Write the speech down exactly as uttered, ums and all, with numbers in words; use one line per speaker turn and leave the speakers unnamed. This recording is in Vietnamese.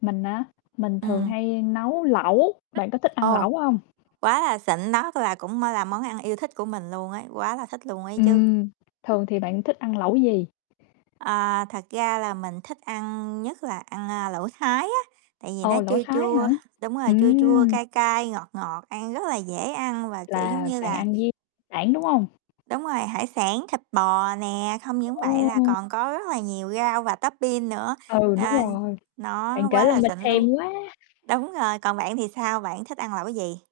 Mình á? Mình thường
Ừm.
hay nấu lẩu. Bạn có thích ăn
Ồ.
lẩu hông?
Quá là xịn, nó là cũng á là món ăn yêu thích của mình luôn ấy, quá là thích luôn ấy chứ.
Ừm. Thường thì bạn thích ăn lẩu gì?
À, thật ra là mình thích ăn nhất là ăn, a, lẩu thái á, tại vì nó
Ồ, lẩu
chua
thái hả?
chua, đúng rồi, chua chua,
Ừm!
cay cay, ngọt ngọt, ăn rất là dễ ăn và, kiểu, giống
Là
như
bạn
là
ăn với sản, đúng hông?
đúng rồi, hải sản, thịt bò nè, không những vậy là
Ồ!
còn có rất là nhiều rau và tốp bin nữa,
Ừ, đúng
a,
rồi.
nó
Bạn kể
quá
làm
là
mình
xịn
thèm
luôn.
quá!
Đúng rồi, còn bạn thì sao, bạn thích ăn lẩu gì?